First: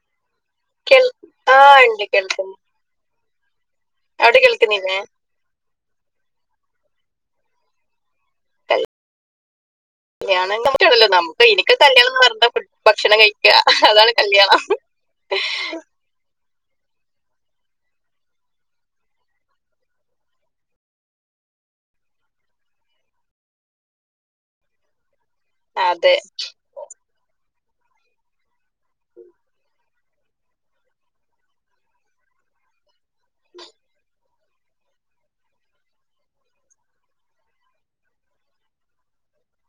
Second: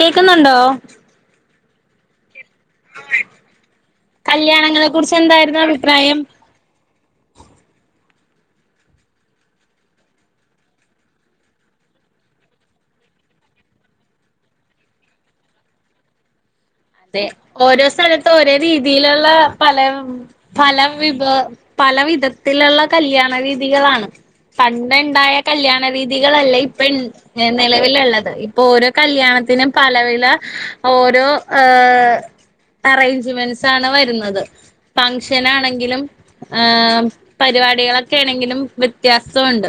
കേക്കുന്നുണ്ടോ കേൾ ആഹ് ണ്ട് കേക്കണ്ട് കല്യാണങ്ങളെ കേൾക്കുന്നില്ലേ കുറിച്ച് എന്തായിരുന്നു അഭിപ്രായം [inaudible] [inaudible] നമുക്കറിയില്ല നമുക്ക് എനിക്ക് കല്യാണം എന്ന് പറഞ്ഞ് ഭക്ഷണം കഴിക്ക അതാണ് കല്യാണം [inaudible] അതെ ഓരോ സ്ഥലത്ത് ഓരോ രീതിയിലുള്ള പല പല വിഭ പല വിധത്തിലുള്ള കല്യാണ രീതികളാണ് പണ്ട് ഇണ്ടായ കല്യാണ അതെ രീതികളല്ലേ നെലവിലുള്ളത് ഇപ്പൊ ഓരോ കല്യാണത്തിന് പലവില ഓരോ ആഹ് അറേഞ്ച്മെന്റ്സ് ആണ് വരുന്നത് ഫംഗഷൻ ആണെങ്കിലും ആഹ് പരിപാടികളൊക്കെ ആണെങ്കിലും വ്യത്യാസം ഒണ്ട്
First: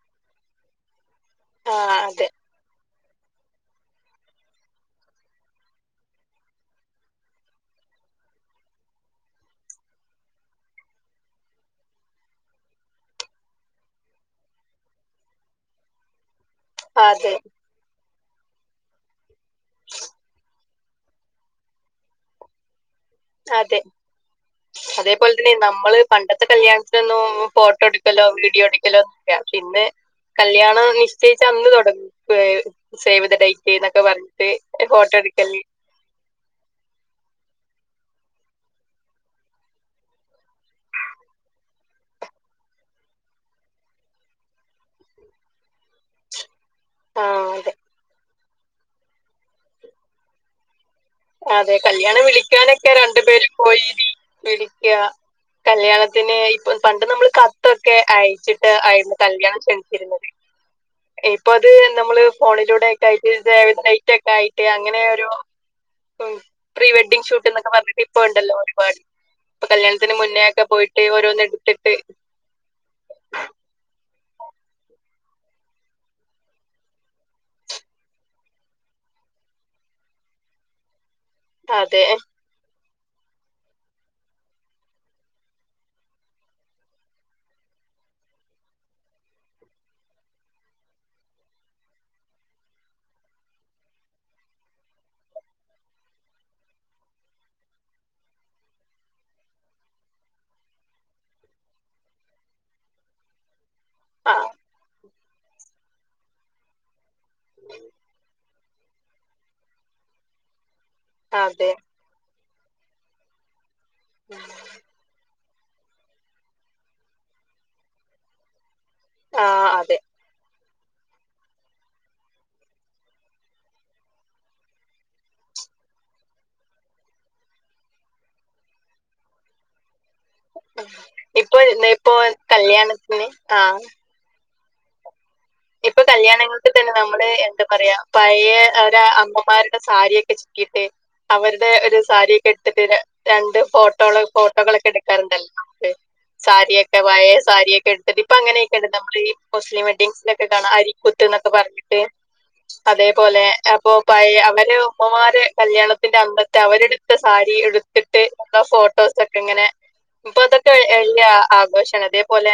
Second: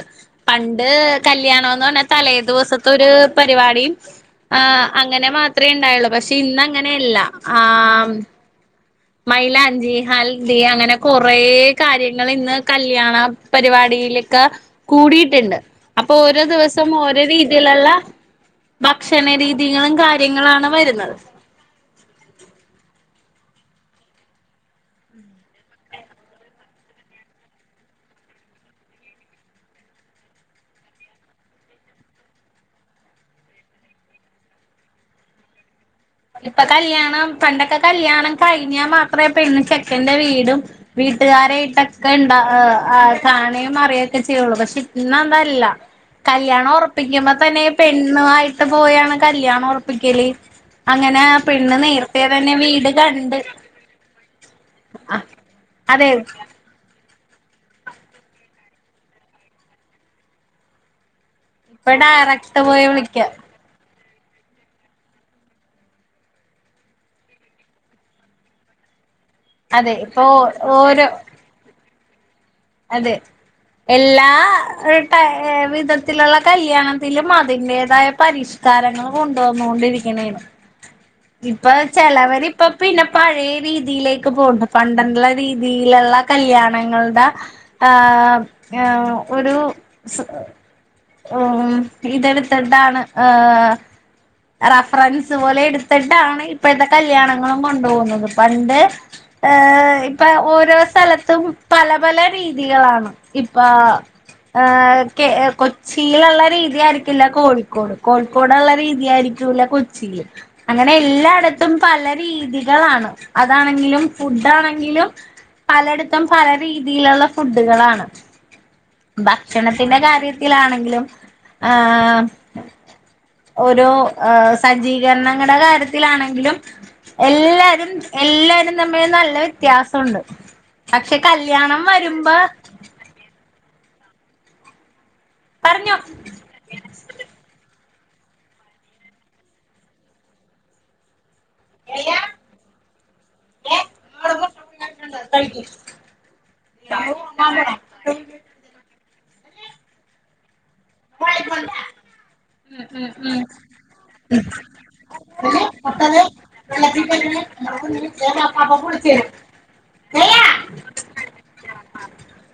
പണ്ട് കല്യാണണംന്ന് ആഹ് പറഞ്ഞാ അതെ തലേ ദിവസം ഒരു പരിപാടിയും ആഹ് അങ്ങനെ മാത്രമേ ഉണ്ടായുള്ളൂ പക്ഷെ ഇന്ന് ഇല്ല ആഹ് മൈലാഞ്ചി ഹൽദി അങ്ങനെ കൊറേ കാര്യങ്ങളിന്ന് കല്യാണ പരിപാടിയിലക്ക കൂടിയിട്ടുണ്ട് അപ്പൊ ഓരോ ദിവസ ഓരോ അതെ രീതിയിലുള്ള ഭക്ഷണ രീതികളും കാര്യങ്ങളാണ് വരുന്നത് അതെ [inaudible] അതേപോലെ തന്നെ നമ്മള് പണ്ടത്തെ കല്യാണത്തിനൊന്നും ഫോട്ടോ എടുക്കലോ വീഡിയോ എടുക്കലോ ഇല്ല പിന്നെ കല്യാണം നിശ്ചയിച്ച അന്ന് തൊടക്കുവേ സേവ്ത ഡേറ്റ് എന്നൊക്കെ പറഞ്ഞിട്ട് ഒരു ഫോട്ടോ എടുക്കല് ഇപ്പൊ കല്ല്യാണം പണ്ടൊക്കെ കല്യാണം കഴിഞ്ഞാൽ മാത്രെ പെണ്ണ് ചെക്കൻന്റെ വീടും വീട്ടുകാരായിട്ടൊക്കെ ഇണ്ടാ കാണയും അറിയൊക്കെ ചെയ്യുള്ളൂ പക്ഷെ ഇന്ന് അതല്ല കല്ല്യാണം ഒറപ്പിക്കുമ്പോ ആഹ് അതെ തന്നെ പെണ്ണുവായിട്ട് പോയാണ് കല്യാണം ഒറപ്പിക്കല് അതെ കല്യാണം വീട് വിളിക്കാനൊക്കെ രണ്ടു കണ്ട് പേര് പോയിന് പിടിക്ക അതെ കല്യാണത്തിന് പണ്ട് നമ്മള് കത്തൊക്കെ അയച്ചിട്ട് ആയിരുന്നു കല്യാണം ക്ഷണിച്ചിരുന്നത് ഇപ്പൊ അത് നമ്മള് ഡയറക്ട് പോയി ഫോണിലൂടെ ഒക്കെ വിളിക്ക ആയിട്ട് സേവ് ദ ഡൈറ്റ് ഒക്കെ ആയിട്ട് അങ്ങനെ ഒരു ഉം പ്രീ വെഡിംഗങ് ഷൂട്ട് എന്നൊക്കെ പറഞ്ഞിട്ട് ഇപ്പ ഉണ്ടല്ലോ ഒരുപാട് ഇപ്പൊ അതെ കല്യാണത്തിന് ഇപ്പൊ മുന്നേ ഒക്കെ പോയിട്ട് ഓരോ ഓരോന്ന് എടുത്തിട്ട് അതെ എല്ലാ വിധത്തിലുള്ള കല്യാണത്തിലും അതിന്റെതായ പരിഷ് കാരങ്ങള് കൊണ്ടുവന്നൊണ്ടിരിക്കണെയാണ് ഇപ്പൊ അതെ ചെലവര് ഇപ്പൊ പിന്നെ പഴയ രീതിയിലേക്ക് പോന്ന് പണ്ടുള്ള രീതിയിലുള്ള കല്യാണങ്ങളുടെ ആഹ് ആഹ് ഒരു ഉം ഇതെടുത്തിട്ടാണ് ആഹ് റഫറൻസ് പോലെ ഇടുത്തിട്ടാണ് ഇപ്പോഴത്തെ കല്യാണങ്ങളും കൊണ്ട് പോന്നത് പണ്ട് ഏഹ് ഇപ്പൊ ഓരോ സ്ഥലത്തും പല പല രീതികളാണ് ഇപ്പ ആ ഏഹ് കെ കൊച്ചിയിലുള്ള രീതിയായിരി ക്കില്ല കോഴിക്കോട് കോഴിക്കോട്ള്ള രീതിയായിരിക്കൂല്ല കൊച്ചിയില് അങ്ങനെ എല്ലായിടത്തും അതെ പല രീതികളാണ്. അതാണെങ്കിലും ഫുഡാണെങ്കിലും പലയിടത്തും പല രീതിയിലുള്ള ഫുഡുകളാണ് ആ ഭക്ഷണത്തിന്റെ അതെ കാര്യ ത്തിലാണെങ്കിലും ആഹ് ഓരോ ഏഹ് സജ്ജീകരണങ്ങടെ കാര്യത്തിലാണെങ്കിലും എല്ലാരും എല്ലാരും തമ്മില് നല്ല വ്യത്യാസുണ്ട്. ഇപ്പൊ ഇ ഇപ്പോ കല്യാണത്തിന് ആഹ് പറഞ്ഞോ ഇപ്പൊ കല്യാണങ്ങൾക്ക് തന്നെ നമ്മള് എന്താ പറയാ പഴയാ അവരെ അമ്മമാരുടെ സാരിയൊക്കെ ചുറ്റിയിട്ട് അവരു ഒരു സാരിയൊക്കെ ഇട്ടിട്ട് ര രണ്ട് ഫോട്ടോള് ഫോട്ടോകളൊക്കെ എടുക്കാറുണ്ടല്ലോലെ സാരിയൊക്കെ പയേ സാരിയൊക്കെ എടുതിട്ട് ഇപ്പൊ അങ്ങനെയൊക്കെണ്ട് നമ്മള് ഈ മുസ്ലിം വെഡ്ഡിങ്സിലക്കെ കാണാ അരീ കുത്ത് ന്നൊക്കെ പറഞ്ഞിട്ട് ഉം ഉം ഉം അതേപോലെ അപ്പൊ പയേ അവര് ഉമ്മമാരെ കല്യാണത്തിന്റെ അന്ന ട്ട് അവരെടുത്ത സാരി എടുത്തിട്ട് ഉള്ള ഫോട്ടോസൊക്കെങ്ങനെ ഇപ്പൊ അതൊക്കെ വെല്ല്യ ആഘോഷാണ് അതെ പോലെ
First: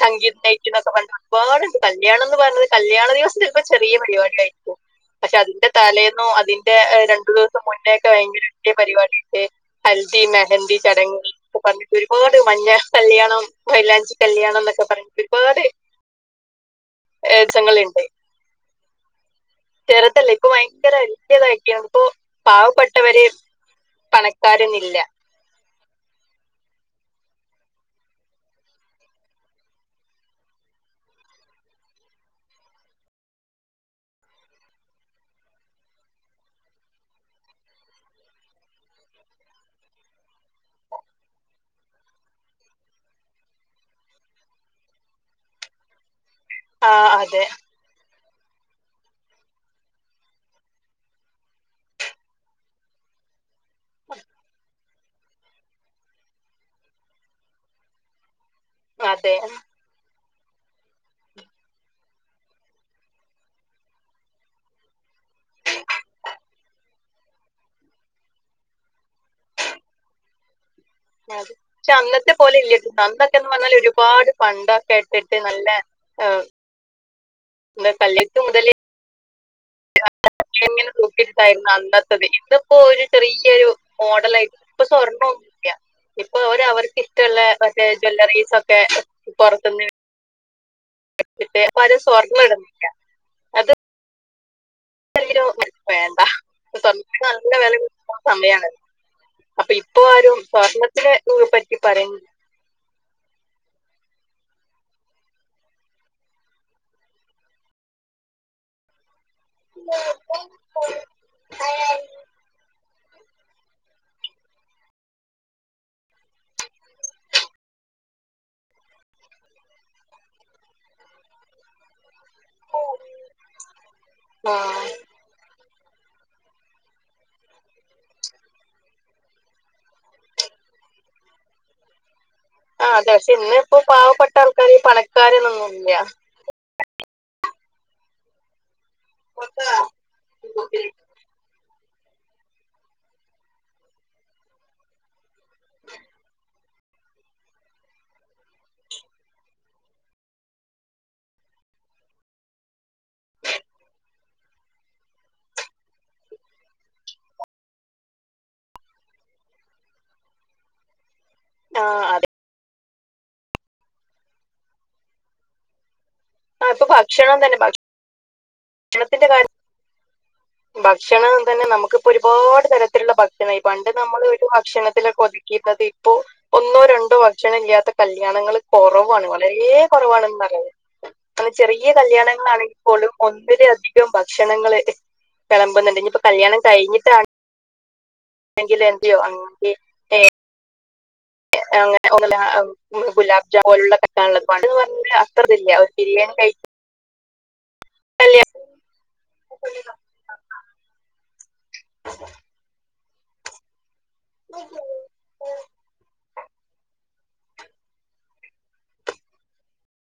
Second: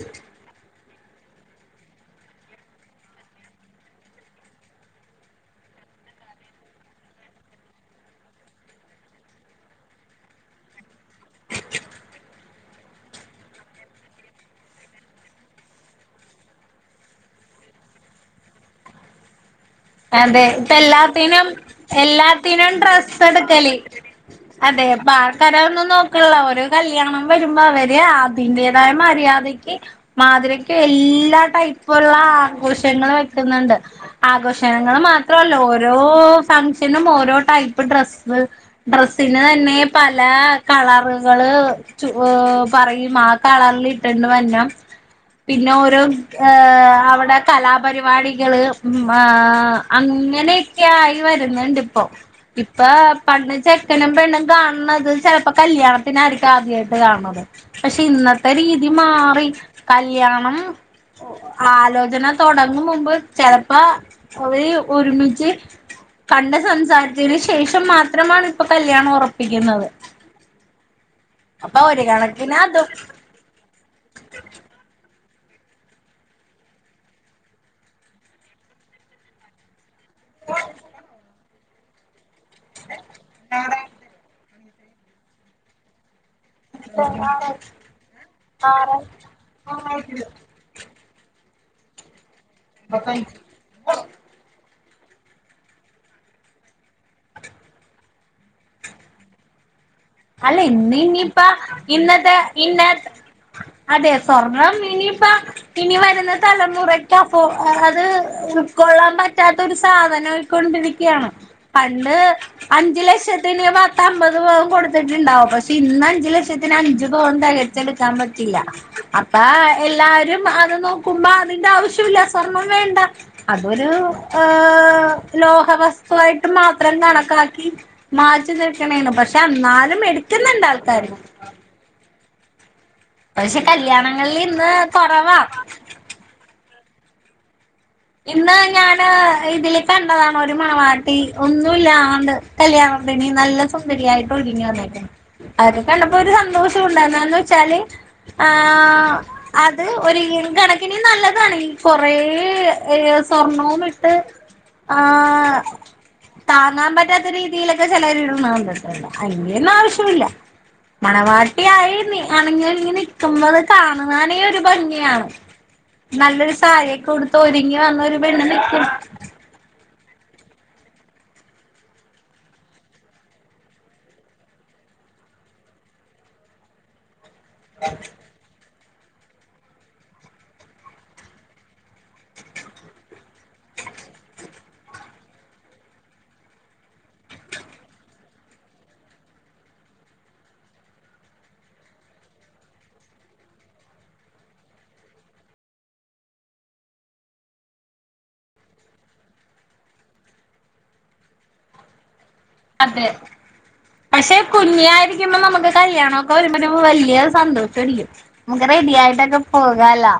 സങ്കിപൈറ്റ് ന്നൊക്കെ പറഞ്ഞിട്ട് ഒരുപാടുണ്ട് പ കല്യാണന്ന് പറഞ്ഞത് കല്യാണ ദിവസം ചെലപ്പോ ചെറിയ പരിപാടിയായിരിക്കും. പക്ഷെ അതിന്റെ തലേന്നും അതിന്റെ രണ്ടു ദിവസം മുന്നേ ഒക്കെ ഭയങ്കര വല്യേ പരിപാടിട്ട് ഹൽദി മെഹന്തി ചടങ്ങൾ ഒക്കെ പറഞ്ഞിട്ട് ഒരുപാട് മഞ്ഞ കല്യാണം മൈലാഞ്ചി കല്യാണന്നൊക്കെ പറഞ്ഞി ഒരുപാട് ഏച്ചങ്ങള്ണ്ട് ചെർതല്ലേ അതെ ഇപ്പൊ ഇപ്പ ഭയങ്കര എല്ലാത്തിനും ഒരുതൊക്കെയാണ് ഇപ്പോ എല്ലാത്തിനും ഡ്രസ്സ് പാവപ്പെട്ടവര് പണക്കാര്ന്നില്ല കരൊന്നും നോക്ക്ണില്ല ഒര് കല്യാണം വരുമ്പോ അവര് അതിന്റേതായ മര്യാദയ്ക്ക് മാധുരയ്ക്ക് എല്ലാ ടൈപ്പുള്ള ആഘോഷങ്ങള് വെക്കുന്നുണ്ട് ആഘോഷ് ഭക്ഷണങ്ങൾ മാത്രല്ല ഓരോ ഫങ്ഷനും ഓരോ ടൈപ്പ് ഡ്രസ്സ് ഡ്രസ്സിന് തന്നെ പല കളറുകള് ച്ചു ഓഹ് പറയും ആഹ് കളറിലിട്ടണ്ട് വന്നം പിന്നെ ഓരോ ഏഹ് ആഹ് അവടെ അതെ കലാപരിപാടികള് ഉം ആഹ് ആഹ് അങ്ങനെയൊക്കെ ആയി വരുന്നുണ്ടിപ്പോ ഇപ്പ പണ്ട് ചെക്കനും പെണ്ണും കാണുന്നത് ചെലപ്പോ കല്യാണ ത്തിനായിരിക്കും ആദ്യായിട്ട് കാണുന്നത് പക്ഷെ ഇന്നത്തെ രീതി അതെ മാറി കല്യാണം ആലോചന തൊടങ്ങും മുമ്പ് ചെലപ്പോ അവര് ഒരുമിച്ച് കണ്ട് സംസാരിച്ചതിന് ശേഷം മാത്രമാണ് ഇപ്പൊ കല്യാണം ഒറപ്പിക്കുന്നത്. അത് അപ്പൊ പക്ഷെ ഒരു അന്നത്തെ കണക്കിന് പോലെയല്ല അതും കണ്ട് സത്യം പറഞ്ഞാല് ഒരുപാട് പണ്ടൊക്കെട്ടിട്ട് നല്ലെ ഈഹ് ഇന്ന് കല്യാണത്ത് മുതല് ക്ഷ ഇങ്ങനെ തൂട്ടിട്ടായിരുന്നു അന്നത്തത് ഇതിപ്പോ ഒരു ചെറിയൊരു മോഡലയിട്ട് പ്പോ സ്വർണൊന്നുല്ല ഇപ്പൊ അവര് അവർക്ക് ഇഷ്ടള്ളെ മറ്റേ ജ്വല്ലറീസൊക്കെ പൊറത്തുന്ന് പണ്ടത്തെ പോലെ സ്വർണ്ണ ഇടണ് [unintelligible] വേണ്ട നല്ല വെല കിട്ട്ണ സമയാണ് അപ്പൊ ഇപ്പോ ആരും അല്ല സ്വർണത്തിനെ പറ്റി പറയു പിന്നെ അതെ സ്വർണം ഇനിയിപ്പോ ഇനി വരുന്ന തലമുറക്ക് പ്പോ അത് ഉൾക്കൊള്ളാൻ പറ്റ പറ്റാതൊരു സാധനയിക്കൊണ്ടിരിക്കയാണ് പണ്ട് അഞ്ച്ലക്ഷത്തിന് പത്തമ്പത്പവം കൊട്ത്ത് കൊട്ത്ത്ട്ട്ണ്ടാവും പക്ഷെ ഇന്ന് അഞ്ച് ലക്ഷത്തിന് അഞ്ച് പവൻ തെകച്ചടുക്കാൻ പറ്റില്ല അപ്പ എല്ലാരും അത് നോക്കുമ്പോ അതിന്റെ ആവശ്യല്ല സ്വർണം വേണ്ട അതൊര് ഉം ലോഹവസ്തുയിട്ട് മാത്രം കണക്കാക്കി മാറ്റ്നിർത്ത്ണാണ് പക്ഷെ എന്നാൽ മെടുക്കുന്ന്ണ്ട് ആൾക്കാര് ആ അതെ പക്ഷെ ഇന്ന്പ്പോ പാവപ്പെട്ട കല്യാണങ്ങളിൽ ഇന്ന് ആൾക്കാര് ഈ കൊറവാ പണക്കാര്ന്നൊന്നുല്ല്യ ഇന്ന് ഞാന് ഇതില് കണ്ടതാണ് ഒരു മണവാട്ടി ഒന്നുല്ലാണ്ട് കല്യാണത്തിന് നല്ല സുന്ദരിയായിട്ട് ഒര്ങ്ങി വന്നേക്കുന്ന് അത് കണ്ടപ്പോ ഒരു സന്തോഷു ണ്ടായിരുന്ന്വെച്ചാല് ആഹ് അത് ഒരുഈൻ കണക്കിന് നല്ലതാണ് ഈ കൊറേ ഏഹ് സ്വർണവുമിട്ട് ആഹ് താങ്ങാൻ പറ്റാത്ത രീതിയിലൊക്കെ ചെലര് ഇട്ണകണ്ടിട്ടുണ്ട് ആയിന്റെന്നാ ആവിശുല്ല്യ ആ മണവാട്ടിയായി നി അതെ അണിഞ്ഞൊരിങ്ങി നിക്കുമ്പത് കാണുവാനേ ഒരു ഭംഗിയാണ് നല്ലൊരു ആ ഇപ്പൊ സാരിയൊക്കുടുത്ത് ഭക്ഷണം തന്നെ ഒരുങ്ങി വന്നരു പെണ്ണ് നിക്ക് ഭക്ഷണത്തിന്റെ കാര്യ ഭക്ഷണം തന്നെ നമുക്ക്പ്പോഒരുപാട് തരത്തിലുള്ള ഭക്ഷണയി പണ്ട് നമ്മൾ ഒരു ഭക്ഷണത്തിലൊക്കെ ഒതുങ്ങി - ഒതുകിര് ന്നത് ഇപ്പോ ഒന്നോ രണ്ടോ ഭക്ഷണല്ല്യാത്ത കല്യാണങ്ങള് കൊറവാണ് വളരെ കൊറവാണ് പറ്ഞ്ഞത് ചെറിയ കല്യാണങ്ങളാണെങ്കി പോലും ഒന്നിലധികം ഭക്ഷണങ്ങള് വിളമ്പുന്നുണ്ട് ഇഞ്ഞിപ്പോ കല്യാണം കഴിഞ്ഞിട്ടാണങ്കില് എന്റെയോ അന്റെ അങ്ങനെഓന്ന്ലാ ആഹ് ഗുലാബ്ജാം പോലുള്ള കല്യാണള്ളത് പണ്ട് പറഞ്ഞ അത്രത്ല്ല്യ ഒര് ബിരിയാണി കഴി അ [unintelligible] അതെ പക്ഷെ കുഞ്ഞായിരിക്കുബം നമുക്ക് കല്യാണൊക്കെ വരുമ്പോ വല്ല്യ സന്തോഷയിരിക്കും നമുക്ക് റെഡി ആയിട്ടൊക്കെ പോകാലാ